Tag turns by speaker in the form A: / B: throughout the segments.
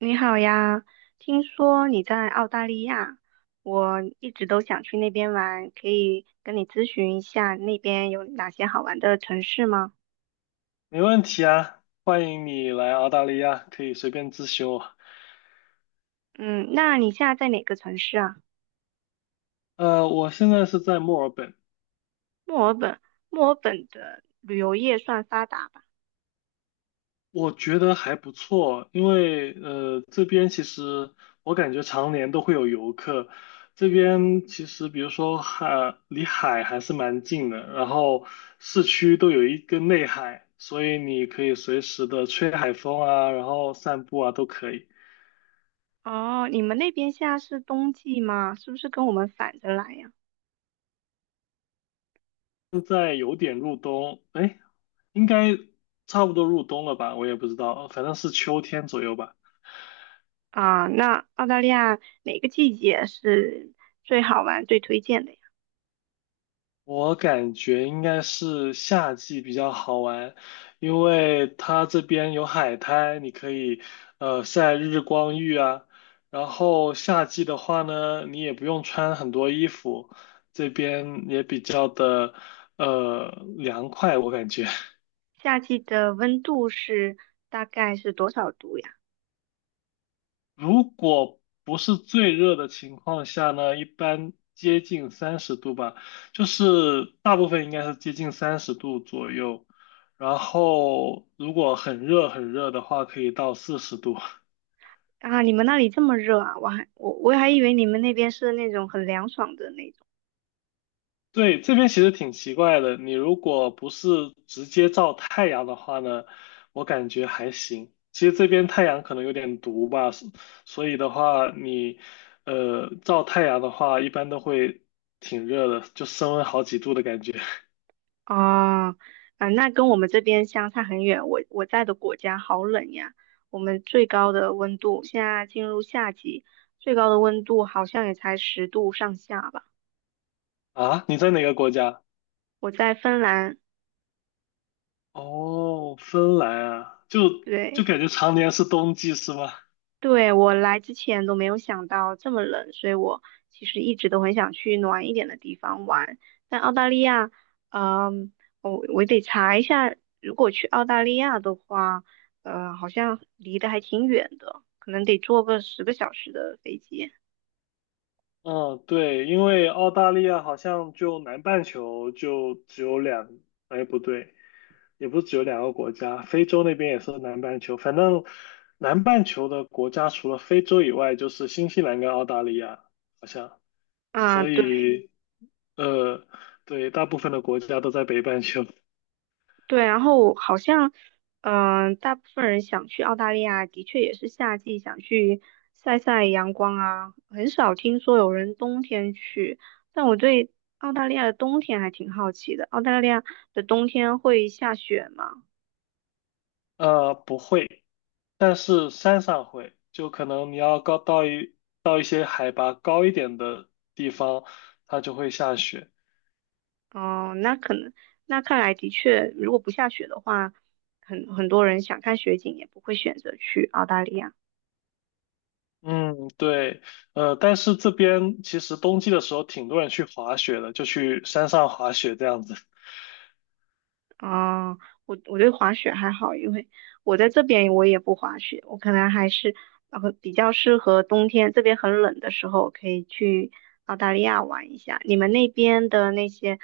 A: 你好呀，听说你在澳大利亚，我一直都想去那边玩，可以跟你咨询一下那边有哪些好玩的城市吗？
B: 没问题啊，欢迎你来澳大利亚，可以随便咨询我。
A: 嗯，那你现在在哪个城市啊？
B: 我现在是在墨尔本。
A: 墨尔本，墨尔本的旅游业算发达吧？
B: 我觉得还不错，因为这边其实我感觉常年都会有游客，这边其实比如说海离海还是蛮近的，然后市区都有一个内海，所以你可以随时的吹海风啊，然后散步啊都可以。
A: 哦，你们那边现在是冬季吗？是不是跟我们反着来呀？
B: 现在有点入冬，哎，应该差不多入冬了吧？我也不知道，反正是秋天左右吧。
A: 啊，那澳大利亚哪个季节是最好玩、最推荐的呀？
B: 我感觉应该是夏季比较好玩，因为它这边有海滩，你可以晒日光浴啊。然后夏季的话呢，你也不用穿很多衣服，这边也比较的呃凉快，我感觉。
A: 夏季的温度是大概是多少度呀？
B: 如果不是最热的情况下呢，一般接近三十度吧，就是大部分应该是接近三十度左右。然后如果很热很热的话，可以到40度。
A: 啊，你们那里这么热啊？我还以为你们那边是那种很凉爽的那种。
B: 对，这边其实挺奇怪的。你如果不是直接照太阳的话呢，我感觉还行。其实这边太阳可能有点毒吧，所以的话，你照太阳的话，一般都会挺热的，就升温好几度的感觉。
A: 哦，啊，那跟我们这边相差很远。我在的国家好冷呀，我们最高的温度现在进入夏季，最高的温度好像也才10度上下吧。
B: 啊，你在哪个国家？
A: 我在芬兰，
B: 哦，芬兰啊，就
A: 对。
B: 感觉常年是冬季是吗？
A: 对，我来之前都没有想到这么冷，所以我其实一直都很想去暖一点的地方玩。但澳大利亚，嗯，我得查一下，如果去澳大利亚的话，好像离得还挺远的，可能得坐个10个小时的飞机。
B: 嗯，对，因为澳大利亚好像就南半球就只有两，哎，不对。也不是只有两个国家，非洲那边也是南半球。反正南半球的国家除了非洲以外，就是新西兰跟澳大利亚，好像。
A: 啊，
B: 所
A: 对。
B: 以，呃，对，大部分的国家都在北半球。
A: 对，然后好像，大部分人想去澳大利亚，的确也是夏季想去晒晒阳光啊，很少听说有人冬天去。但我对澳大利亚的冬天还挺好奇的，澳大利亚的冬天会下雪吗？
B: 不会，但是山上会，就可能你要高到一些海拔高一点的地方，它就会下雪。
A: 哦、那可能，那看来的确，如果不下雪的话，很多人想看雪景也不会选择去澳大利亚。
B: 嗯，对。但是这边其实冬季的时候，挺多人去滑雪的，就去山上滑雪这样子。
A: 啊，我对滑雪还好，因为我在这边我也不滑雪，我可能还是比较适合冬天，这边很冷的时候可以去澳大利亚玩一下。你们那边的那些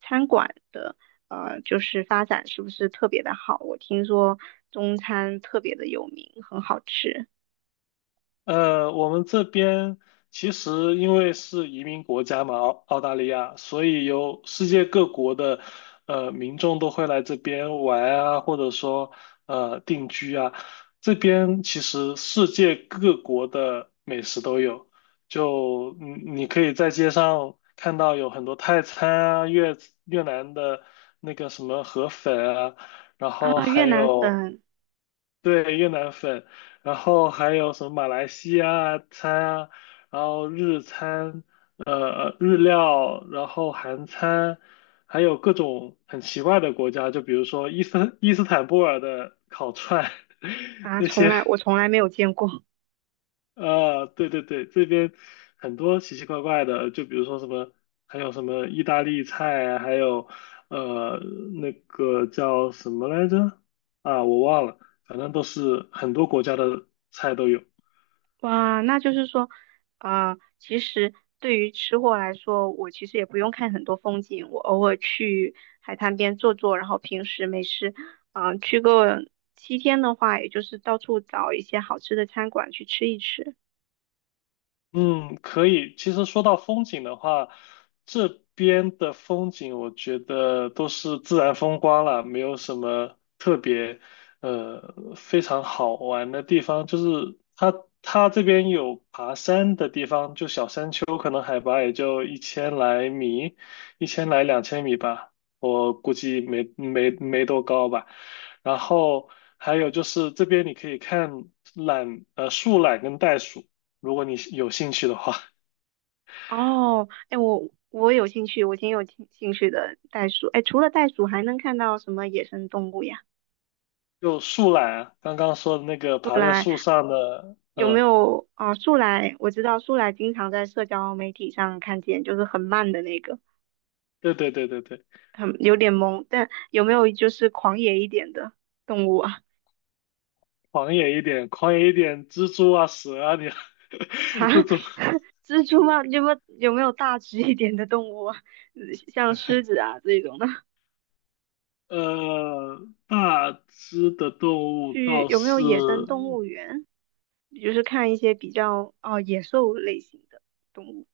A: 餐馆的就是发展是不是特别的好？我听说中餐特别的有名，很好吃
B: 我们这边其实因为是移民国家嘛，澳大利亚，所以有世界各国的民众都会来这边玩啊，或者说定居啊。这边其实世界各国的美食都有，就你可以在街上看到有很多泰餐啊、越南的那个什么河粉啊，然后
A: 啊，越
B: 还
A: 南
B: 有。
A: 粉
B: 对，越南粉，然后还有什么马来西亚餐啊，然后日餐，日料，然后韩餐，还有各种很奇怪的国家，就比如说伊斯坦布尔的烤串，
A: 啊，
B: 那些，
A: 我从来没有见过。
B: 对对对，这边很多奇奇怪怪的，就比如说什么，还有什么意大利菜啊，还有呃那个叫什么来着？啊，我忘了，反正都是很多国家的菜都有。
A: 哇，那就是说，啊，其实对于吃货来说，我其实也不用看很多风景，我偶尔去海滩边坐坐，然后平时没事，去个7天的话，也就是到处找一些好吃的餐馆去吃一吃。
B: 嗯，可以。其实说到风景的话，这边的风景我觉得都是自然风光啦，没有什么特别非常好玩的地方。就是它这边有爬山的地方，就小山丘，可能海拔也就一千来米，一千来两千米吧，我估计没多高吧。然后还有就是这边你可以看树懒跟袋鼠。如果你是有兴趣的话，
A: 哦，哎，我有兴趣，我挺有兴趣的袋鼠。哎，除了袋鼠，还能看到什么野生动物呀？
B: 就树懒，啊，刚刚说的那个爬在树上的，
A: 有没
B: 嗯，
A: 有啊、树懒，我知道树懒经常在社交媒体上看见，就是很慢的那个。
B: 对对对对对，
A: 很有点懵，但有没有就是狂野一点的动物啊？
B: 狂野一点，狂野一点，蜘蛛啊、蛇啊，你
A: 哈，
B: 这种，
A: 蜘蛛吗？有没有大只一点的动物啊？嗯像狮子啊这种的，
B: 呃，大只的动物
A: 去
B: 倒
A: 有没有
B: 是
A: 野生动物园？就是看一些比较哦野兽类型的动物，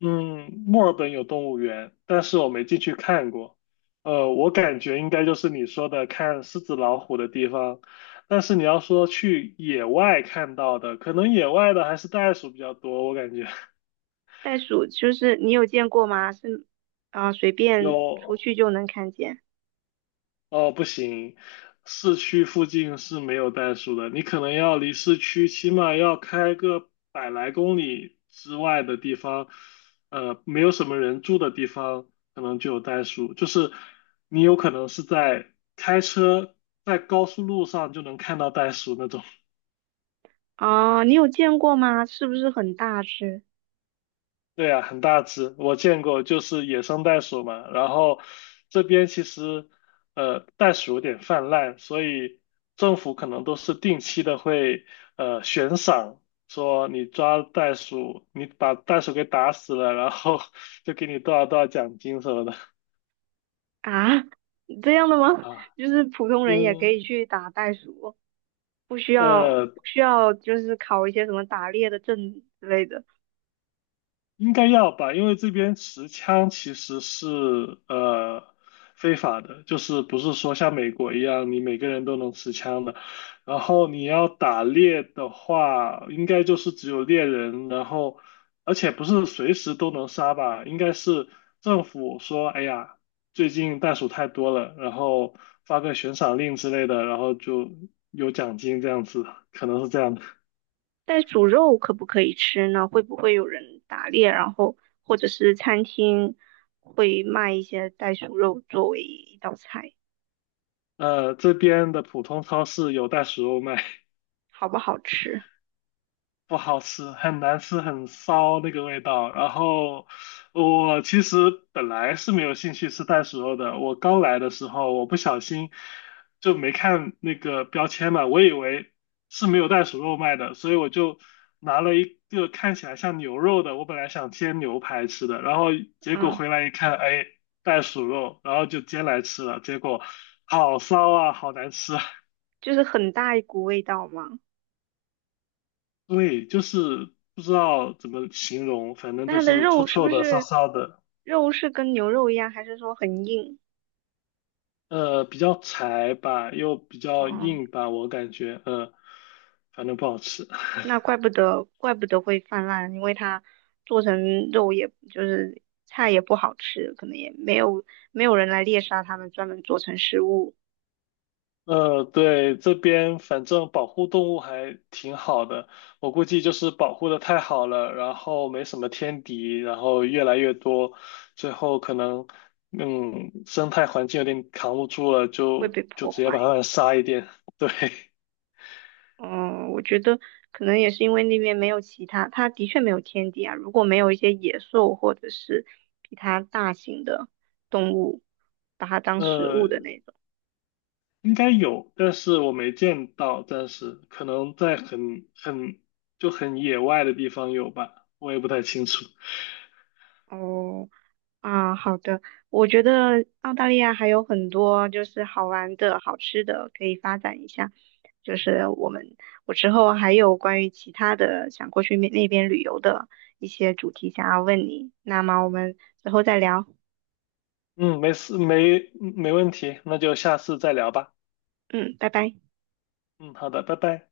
B: 嗯，墨尔本有动物园，但是我没进去看过。我感觉应该就是你说的看狮子、老虎的地方。但是你要说去野外看到的，可能野外的还是袋鼠比较多，我感觉
A: 袋鼠就是你有见过吗？是啊，随便出
B: 有
A: 去就能看见
B: 哦，不行，市区附近是没有袋鼠的，你可能要离市区起码要开个百来公里之外的地方，没有什么人住的地方，可能就有袋鼠。就是你有可能是在开车在高速路上就能看到袋鼠那种。
A: 啊，你有见过吗？是不是很大只
B: 对啊，很大只，我见过，就是野生袋鼠嘛。然后这边其实，袋鼠有点泛滥，所以政府可能都是定期的会，悬赏，说你抓袋鼠，你把袋鼠给打死了，然后 就给你多少多少奖金什么的
A: 啊？这样的吗？
B: 啊。
A: 就是普通人也可
B: 因
A: 以去打袋鼠。不需要
B: 呃，
A: 不需要就是考一些什么打猎的证之类的。
B: 应该要吧，因为这边持枪其实是非法的，就是不是说像美国一样你每个人都能持枪的。然后你要打猎的话，应该就是只有猎人，然后而且不是随时都能杀吧，应该是政府说，哎呀，最近袋鼠太多了，然后发个悬赏令之类的，然后就有奖金这样子，可能是这样的。
A: 袋鼠肉可不可以吃呢？会不会有人打猎，然后或者是餐厅会卖一些袋鼠肉作为一道菜，
B: 这边的普通超市有袋鼠肉卖。
A: 好不好吃？
B: 不好吃，很难吃，很骚那个味道。然后我其实本来是没有兴趣吃袋鼠肉的，我刚来的时候我不小心就没看那个标签嘛，我以为是没有袋鼠肉卖的，所以我就拿了一个看起来像牛肉的，我本来想煎牛排吃的，然后结果
A: 嗯，
B: 回来一看，哎，袋鼠肉，然后就煎来吃了，结果好骚啊，好难吃啊。
A: 就是很大一股味道嘛。
B: 对，就是不知道怎么形容，反正
A: 那
B: 就
A: 它的
B: 是臭
A: 肉是
B: 臭
A: 不
B: 的、骚
A: 是
B: 骚的。
A: 肉是跟牛肉一样，还是说很硬？
B: 比较柴吧，又比较
A: 哦、
B: 硬吧，我感觉，反正不好吃。
A: 那怪不得，怪不得会泛滥，因为它做成肉也，就是菜也不好吃，可能也没有没有人来猎杀它们，专门做成食物
B: 对，这边反正保护动物还挺好的，我估计就是保护的太好了，然后没什么天敌，然后越来越多，最后可能，生态环境有点扛不住了，
A: 会
B: 就
A: 被
B: 就
A: 破
B: 直接
A: 坏。
B: 把它们杀一点，对。
A: 嗯，我觉得可能也是因为那边没有其他，它的确没有天敌啊。如果没有一些野兽或者是比它大型的动物，把它当食
B: 呃，
A: 物的那种。
B: 应该有，但是我没见到，暂时可能在很野外的地方有吧，我也不太清楚。
A: 哦，啊，好的，我觉得澳大利亚还有很多就是好玩的、好吃的可以发展一下。就是我们，我之后还有关于其他的想过去那边旅游的一些主题想要问你，那么我们之后再聊。
B: 嗯，没事，没问题，那就下次再聊吧。
A: 嗯，拜拜。
B: 嗯，好的，拜拜。